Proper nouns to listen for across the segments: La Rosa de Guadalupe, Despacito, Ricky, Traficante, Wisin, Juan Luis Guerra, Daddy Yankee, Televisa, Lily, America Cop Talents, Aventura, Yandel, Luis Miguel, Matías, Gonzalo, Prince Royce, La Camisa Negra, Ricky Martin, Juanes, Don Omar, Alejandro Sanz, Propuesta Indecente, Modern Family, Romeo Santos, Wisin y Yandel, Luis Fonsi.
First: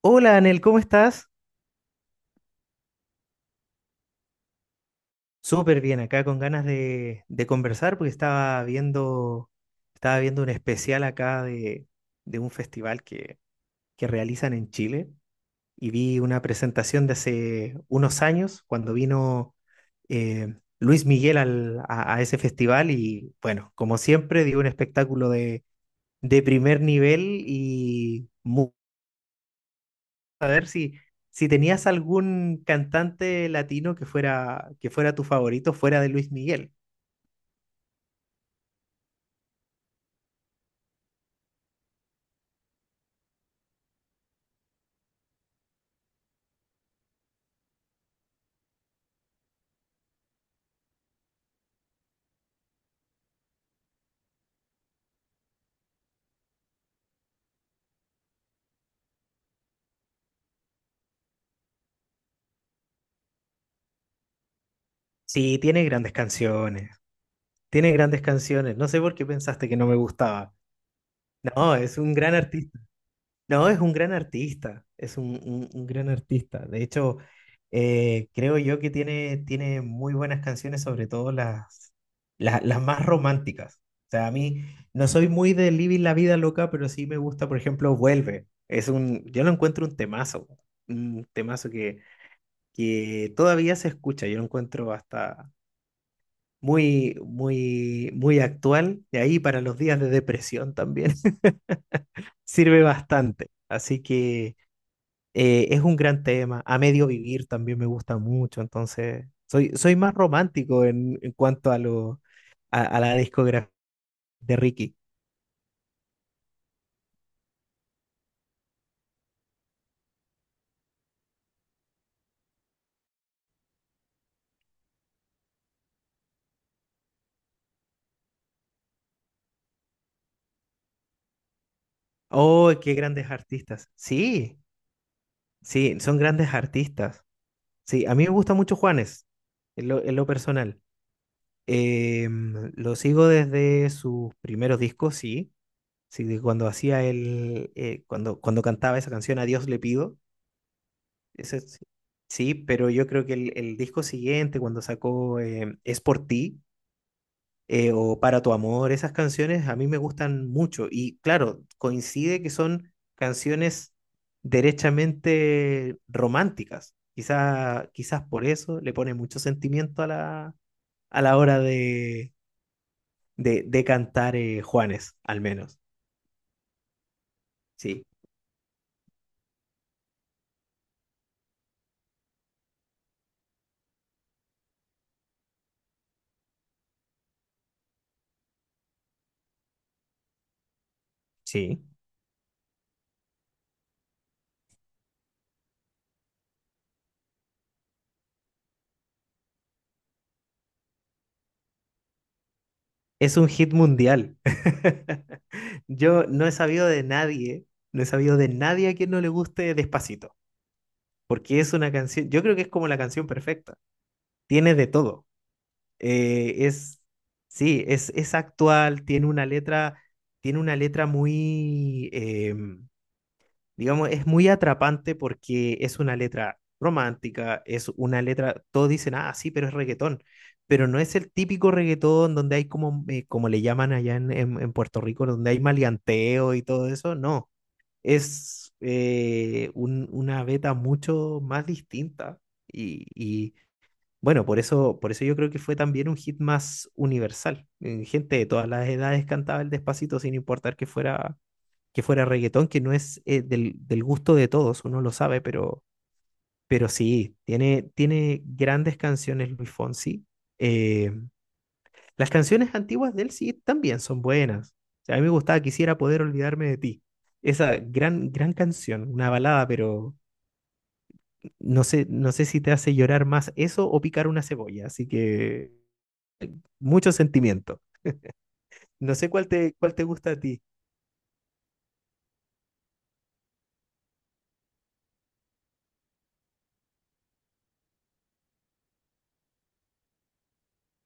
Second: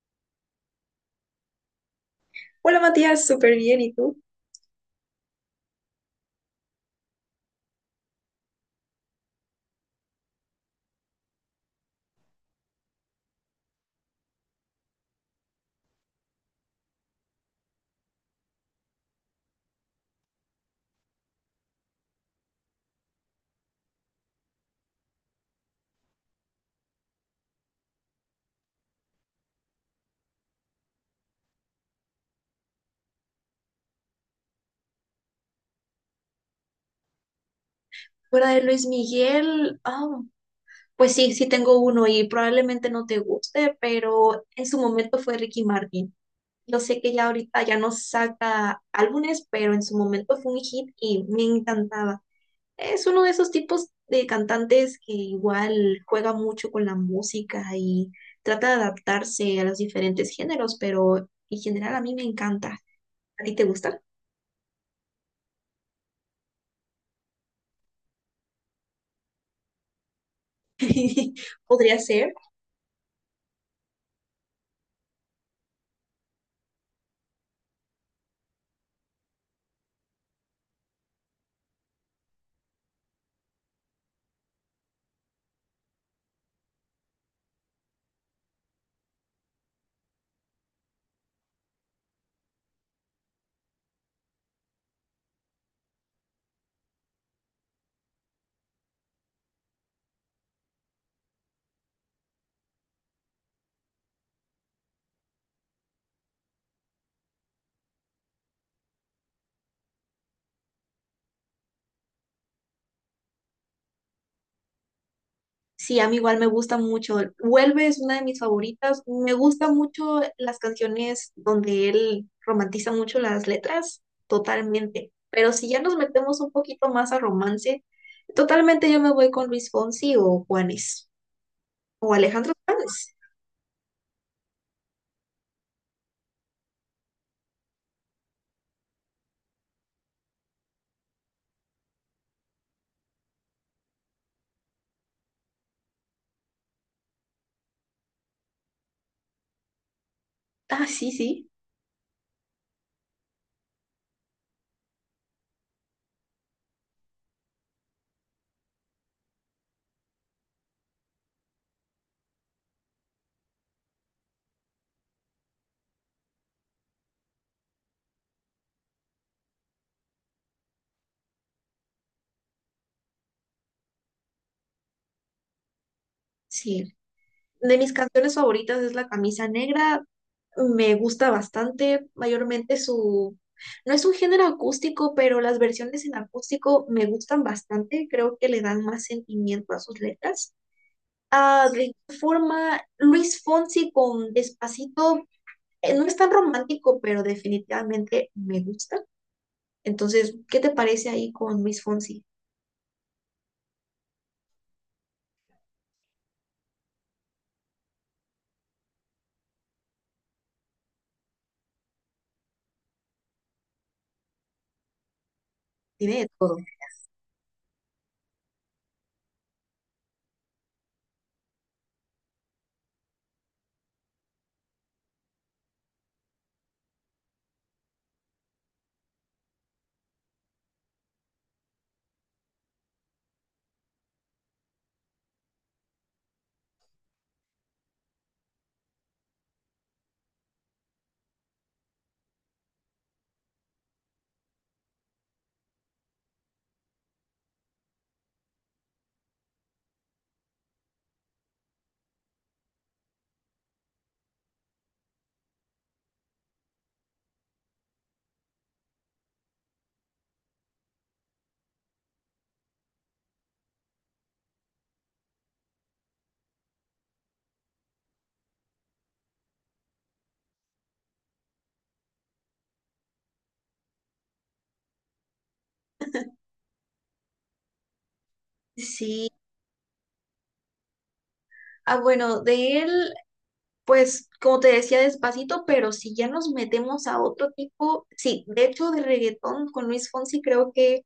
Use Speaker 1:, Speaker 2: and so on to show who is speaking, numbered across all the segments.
Speaker 1: Hola, Anel, ¿cómo estás?
Speaker 2: Hola Matías, súper bien, ¿y tú?
Speaker 1: Súper bien, acá con ganas de conversar porque estaba estaba viendo un especial acá de un festival que realizan en Chile y vi una presentación de hace unos años cuando vino eh, Luis Miguel a ese festival y bueno, como siempre, dio un espectáculo de primer nivel y saber si tenías algún cantante latino que fuera tu favorito fuera de Luis Miguel.
Speaker 2: Fuera de Luis Miguel, pues sí, tengo uno y probablemente no te guste, pero en su momento fue Ricky Martin. Yo sé que ya ahorita ya no saca álbumes, pero en su momento fue un hit y me encantaba. Es uno de esos tipos de cantantes que igual juega mucho con la música y trata de adaptarse a los diferentes géneros, pero en general a mí me encanta. ¿A ti te gusta?
Speaker 1: Sí, tiene grandes canciones, tiene grandes canciones. No sé por qué pensaste que no me gustaba. No, es
Speaker 2: Podría
Speaker 1: un
Speaker 2: ser.
Speaker 1: gran artista. No, es un gran artista, es un gran artista. De hecho, creo yo que tiene muy buenas canciones, sobre todo las más románticas. O sea, a mí no soy muy de Living la Vida Loca, pero sí me gusta, por ejemplo, Vuelve. Es un, yo lo encuentro un temazo, un temazo que todavía se escucha. Yo lo encuentro hasta muy actual. Y ahí para los días de depresión también sirve bastante. Así que... Es un gran tema. A medio vivir también me gusta mucho, entonces soy más romántico en cuanto a la discografía de Ricky.
Speaker 2: Sí, a mí igual me gusta mucho. Vuelve es una de mis favoritas. Me gustan mucho las canciones donde él romantiza mucho las letras, totalmente. Pero si ya nos metemos un poquito más a romance, totalmente yo me voy con Luis Fonsi o Juanes o Alejandro
Speaker 1: ¡Oh, qué
Speaker 2: Sanz.
Speaker 1: grandes artistas! Sí, sí, son grandes artistas. Sí, a mí me gusta mucho Juanes, en lo personal. Lo sigo desde sus primeros discos, sí. Sí, de cuando hacía cuando cantaba esa canción A Dios le pido.
Speaker 2: Ah, sí, sí,
Speaker 1: Ese sí. Sí, pero yo creo que el disco siguiente, cuando sacó Es por ti o Para tu amor, esas canciones a mí me gustan mucho. Y claro, coincide que son canciones derechamente románticas. Quizás por eso le pone mucho sentimiento a a la hora de cantar, Juanes, al menos.
Speaker 2: sí. De mis
Speaker 1: Sí,
Speaker 2: canciones favoritas es La Camisa Negra. Me gusta bastante, mayormente su... No es un género acústico, pero las versiones en acústico me gustan bastante. Creo que le dan más sentimiento a sus letras. Ah,
Speaker 1: sí.
Speaker 2: de igual forma, Luis Fonsi con Despacito, no es tan romántico, pero definitivamente me gusta. Entonces, ¿qué te parece ahí con Luis Fonsi?
Speaker 1: Es un hit mundial. Yo no he sabido de nadie, no he sabido de nadie a quien no le guste Despacito, porque es una canción, yo creo que es como la canción perfecta. Tiene de todo.
Speaker 2: Tiene de todo.
Speaker 1: Eh, es, sí, es actual, tiene una letra muy, digamos, es muy atrapante porque es una letra romántica, es una letra, todos dicen, ah, sí, pero es reggaetón, pero no es el típico reggaetón donde hay como, como le llaman allá en Puerto Rico, donde hay maleanteo y todo eso, no, es una beta mucho más distinta y, y, bueno, por por eso yo creo que fue también un hit más universal. Gente de todas las edades cantaba el Despacito sin importar que fuera reggaetón, que no es del gusto de todos, uno lo sabe, pero sí, tiene grandes canciones Luis Fonsi. Eh, las canciones antiguas de él sí también son buenas. O sea, a mí me gustaba Quisiera poder olvidarme de ti. Esa gran, gran canción, una balada, pero no no sé si te hace llorar más eso o picar una cebolla, así que mucho sentimiento. No sé
Speaker 2: Sí.
Speaker 1: cuál te gusta a ti.
Speaker 2: Ah, bueno, de él pues, como te decía, despacito, pero si ya nos metemos a otro tipo, sí, de hecho, de reggaetón con Luis Fonsi creo que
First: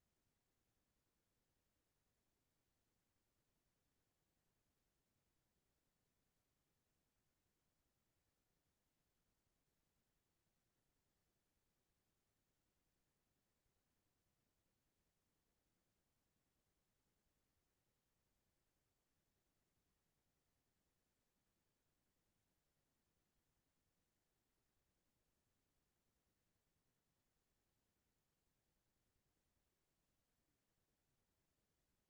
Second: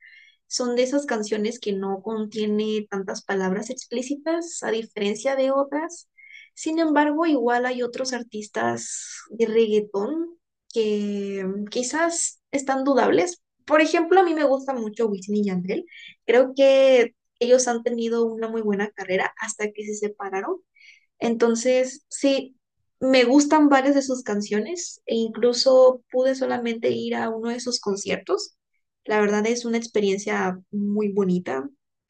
Speaker 2: son de esas canciones que no contiene tantas palabras explícitas, a diferencia de otras. Sin embargo, igual hay otros artistas de reggaetón que mm, quizás están dudables. Por ejemplo, a mí me gusta mucho Wisin y Yandel. Creo que ellos han tenido una muy buena carrera hasta que se separaron, entonces, sí, me gustan varias de sus canciones e incluso pude solamente ir a uno de sus conciertos. La verdad es una experiencia muy bonita.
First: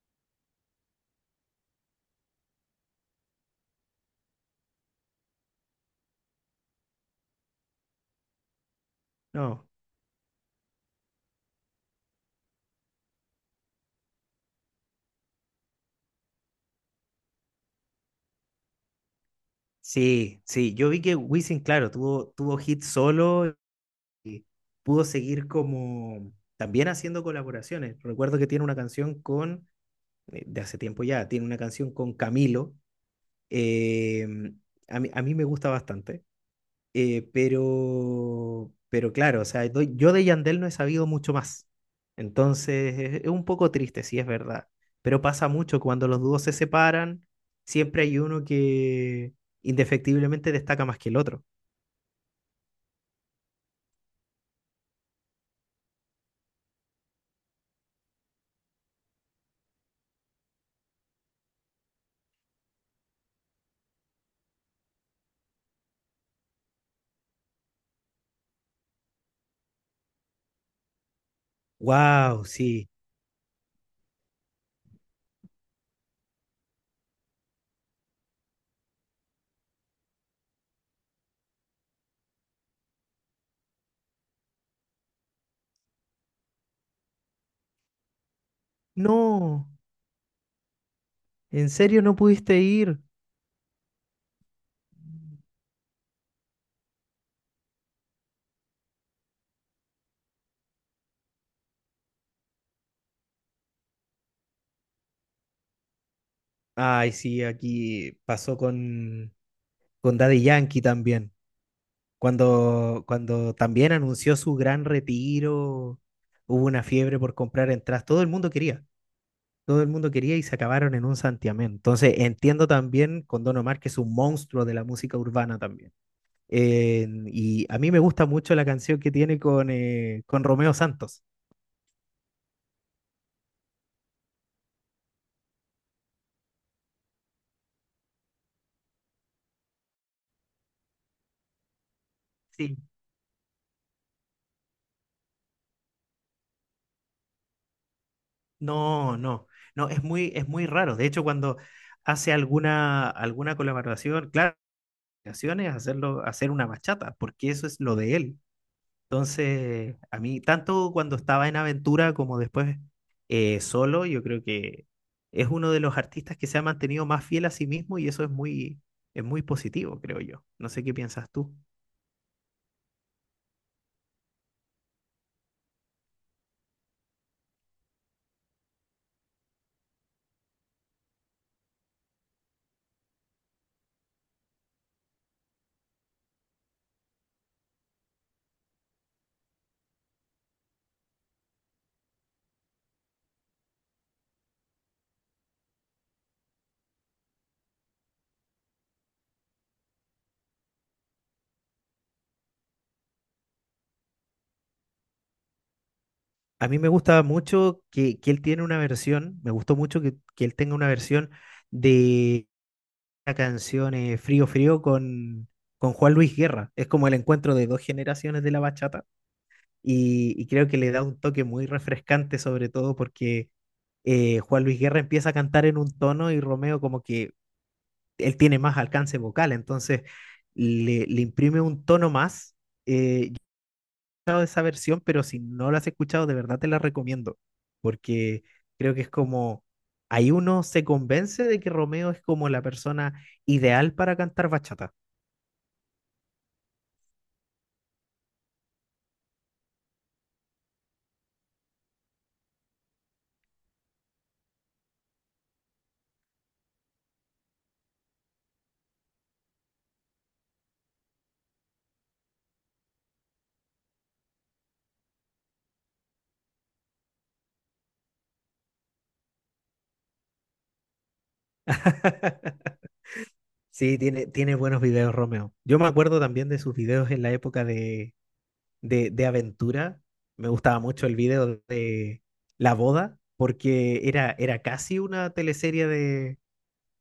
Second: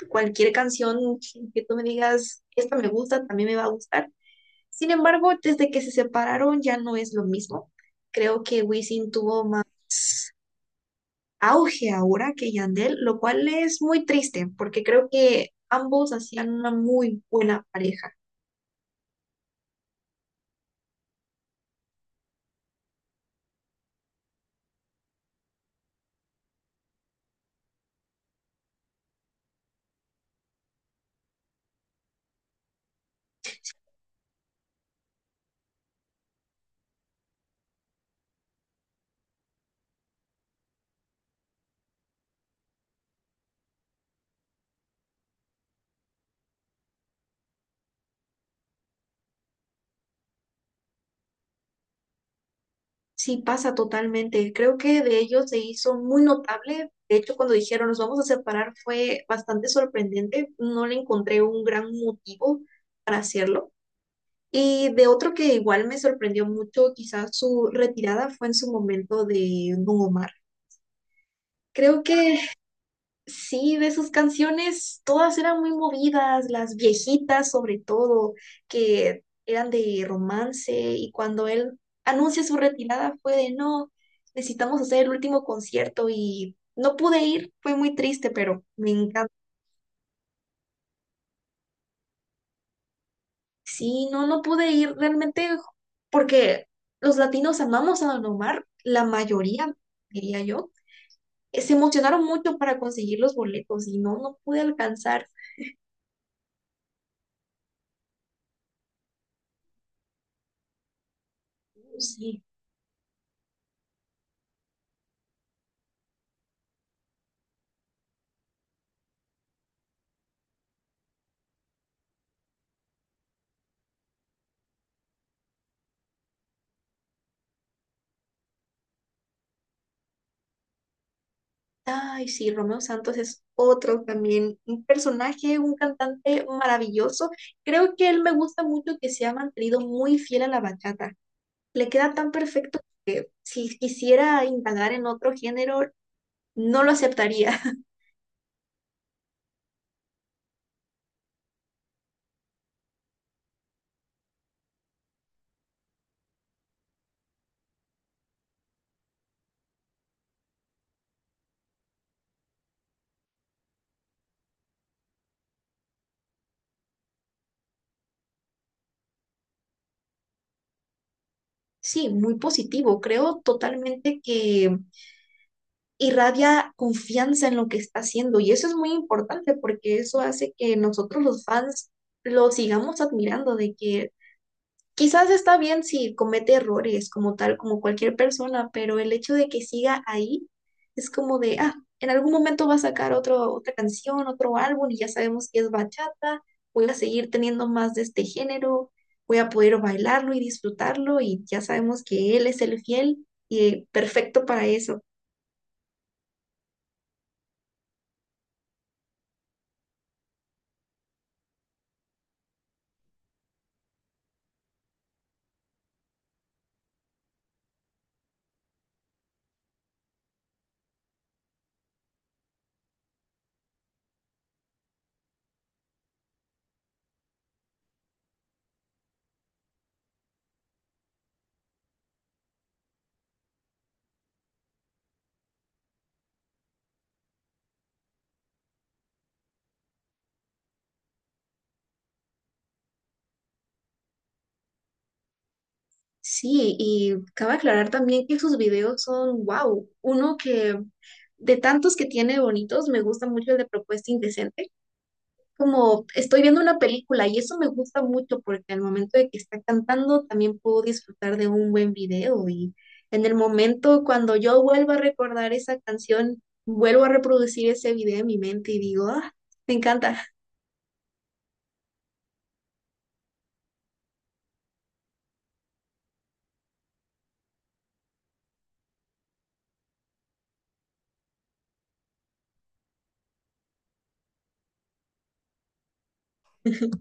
Speaker 2: Cualquier canción que tú me digas, esta me gusta, también me va a gustar. Sin embargo, desde que se separaron ya no es lo mismo. Creo que Wisin tuvo más
Speaker 1: No.
Speaker 2: auge ahora que Yandel, lo cual es muy triste porque creo que ambos hacían una muy buena pareja.
Speaker 1: Sí, sí, yo vi que Wisin, claro, tuvo hit solo y pudo seguir como también haciendo colaboraciones. Recuerdo que tiene una canción con de hace tiempo ya, tiene una canción con Camilo. eh, a mí me gusta bastante, pero claro, o sea, yo de Yandel no he sabido mucho más. Entonces, es un poco triste, sí es verdad, pero pasa mucho cuando los dúos se separan, siempre hay uno que indefectiblemente destaca más que el otro.
Speaker 2: Sí, pasa totalmente. Creo que de ellos se hizo muy notable. De hecho, cuando dijeron nos vamos a separar fue bastante sorprendente. No le encontré un gran motivo para hacerlo. Y de otro que igual me sorprendió mucho, quizás su retirada fue en su momento de Don Omar. Creo que
Speaker 1: Wow, sí.
Speaker 2: sí, de sus canciones, todas eran muy movidas, las viejitas sobre todo, que eran de romance y cuando él anuncia su retirada fue de no, necesitamos hacer el último concierto y no pude ir, fue muy triste, pero me encanta.
Speaker 1: No, ¿en serio no pudiste ir?
Speaker 2: Sí, no, no pude ir realmente porque los latinos amamos a Don Omar, la mayoría, diría yo, se emocionaron mucho para conseguir los boletos y no, no pude alcanzar.
Speaker 1: Ay, sí, aquí pasó con Daddy Yankee también.
Speaker 2: Sí.
Speaker 1: Cuando también anunció su gran retiro, hubo una fiebre por comprar entradas. Todo el mundo quería, todo el mundo quería y se acabaron en un santiamén. Entonces, entiendo también con Don Omar, que es un monstruo de la música urbana también. Y a mí me gusta mucho la canción que tiene con Romeo Santos.
Speaker 2: Ay, sí, Romeo Santos es otro también, un personaje, un cantante maravilloso. Creo que él me gusta mucho que se ha mantenido muy fiel a la bachata. Le queda tan
Speaker 1: Sí.
Speaker 2: perfecto. Si quisiera indagar en otro género, no lo aceptaría.
Speaker 1: No, no, no, es muy raro. De hecho, cuando hace alguna colaboración, claro, ocasiones, hacerlo, hacer una bachata, porque eso es lo de él. Entonces, a mí, tanto cuando estaba en Aventura como después, solo, yo creo que es uno de los artistas que se ha mantenido más fiel a sí mismo y eso es es muy positivo, creo yo. No sé qué piensas tú.
Speaker 2: Sí, muy positivo. Creo totalmente que irradia confianza en lo que está haciendo y eso es muy importante porque eso hace que nosotros los fans lo sigamos admirando, de que quizás está bien si comete errores como tal, como cualquier persona, pero el hecho de que siga ahí es como de, ah, en algún momento va a sacar otra canción, otro álbum y ya sabemos que es bachata, voy a seguir teniendo más de este género, voy a poder bailarlo y disfrutarlo y ya sabemos que él es el fiel y perfecto para eso.
Speaker 1: A mí me gusta mucho que él tiene una versión, me gustó mucho que él tenga una versión de la canción, Frío Frío con Juan Luis Guerra. Es como el encuentro de dos generaciones de la bachata y creo que le da un toque muy refrescante, sobre todo porque, Juan Luis Guerra empieza a cantar en un tono y Romeo, como que él tiene más alcance vocal, entonces le imprime un tono más. Yo esa versión, pero si no la has escuchado, de verdad te la recomiendo, porque creo que es como ahí uno se convence de que Romeo es como la persona ideal para cantar bachata.
Speaker 2: Sí, y cabe aclarar también que sus videos son, wow, uno que de tantos que tiene bonitos, me gusta mucho el de Propuesta Indecente, como estoy viendo una película y eso me gusta mucho porque al momento de que está cantando también puedo disfrutar de un buen video y en el momento cuando yo vuelvo a recordar esa canción, vuelvo a reproducir ese video en mi mente y digo, ah, me encanta.
Speaker 1: Sí, tiene, tiene buenos videos, Romeo. Yo me acuerdo también de sus videos en la época de aventura. Me gustaba mucho el video de La Boda, porque era casi una teleserie de,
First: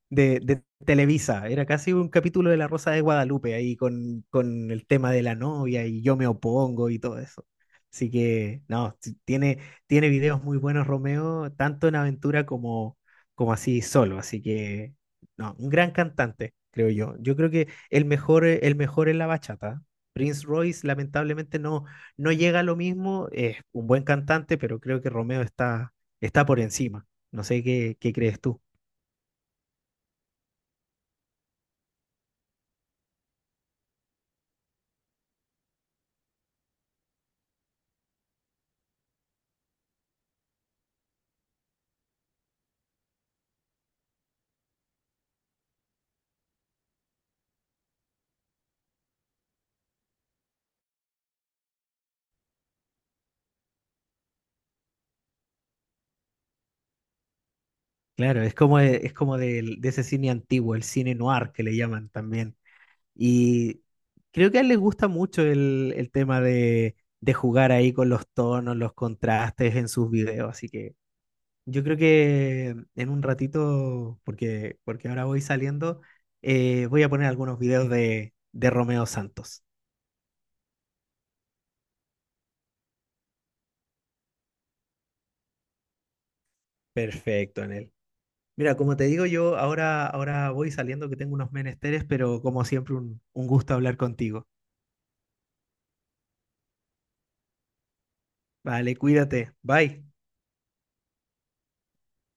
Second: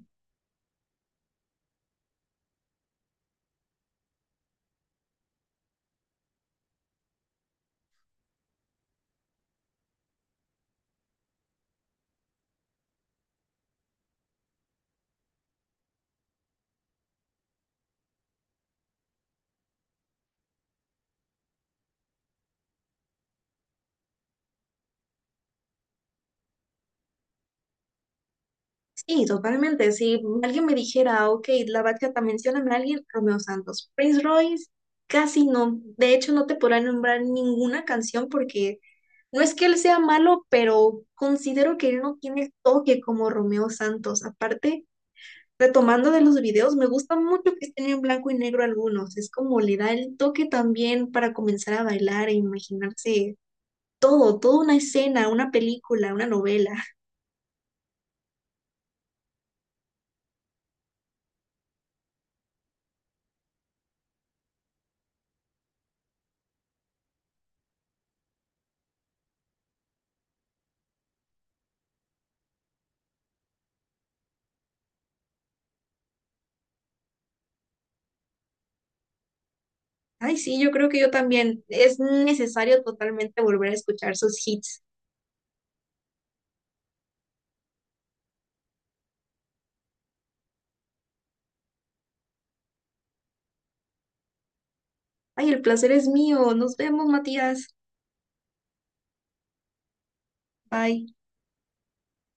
Speaker 1: de, de Televisa. Era casi un capítulo de La Rosa de Guadalupe ahí con el tema de la novia y yo me opongo y todo eso. Así que, no, tiene videos muy buenos Romeo, tanto en aventura como así solo. Así que, no, un gran cantante, creo yo. Yo creo que el el mejor es la bachata. Prince Royce lamentablemente no llega a lo mismo, es un buen cantante, pero creo que Romeo está por encima. No sé qué crees tú.
Speaker 2: Sí, totalmente. Si alguien me dijera, ok, la bachata, mencióname a alguien, Romeo Santos. Prince Royce, casi no. De hecho, no te podrá nombrar ninguna canción porque no es que él sea malo, pero considero que él no tiene el toque como Romeo Santos. Aparte, retomando de los videos, me gusta mucho que estén en blanco y negro algunos. Es como le da el toque también para comenzar a bailar e imaginarse todo, toda una escena, una película, una novela.
Speaker 1: Claro, es como, ese cine antiguo, el cine noir que le llaman también. Y creo que a él le gusta mucho el tema de jugar ahí con los tonos, los contrastes en sus videos. Así que yo creo que en un ratito, porque ahora voy saliendo, voy a poner algunos videos de Romeo Santos.
Speaker 2: Ay, sí, yo creo que yo también. Es necesario totalmente volver a escuchar sus hits.
Speaker 1: Perfecto, en él. Mira, como te digo, yo ahora voy saliendo que tengo unos menesteres, pero como siempre, un gusto hablar contigo.
Speaker 2: Ay, el placer es mío. Nos vemos, Matías.
Speaker 1: Vale, cuídate. Bye.
Speaker 2: Bye.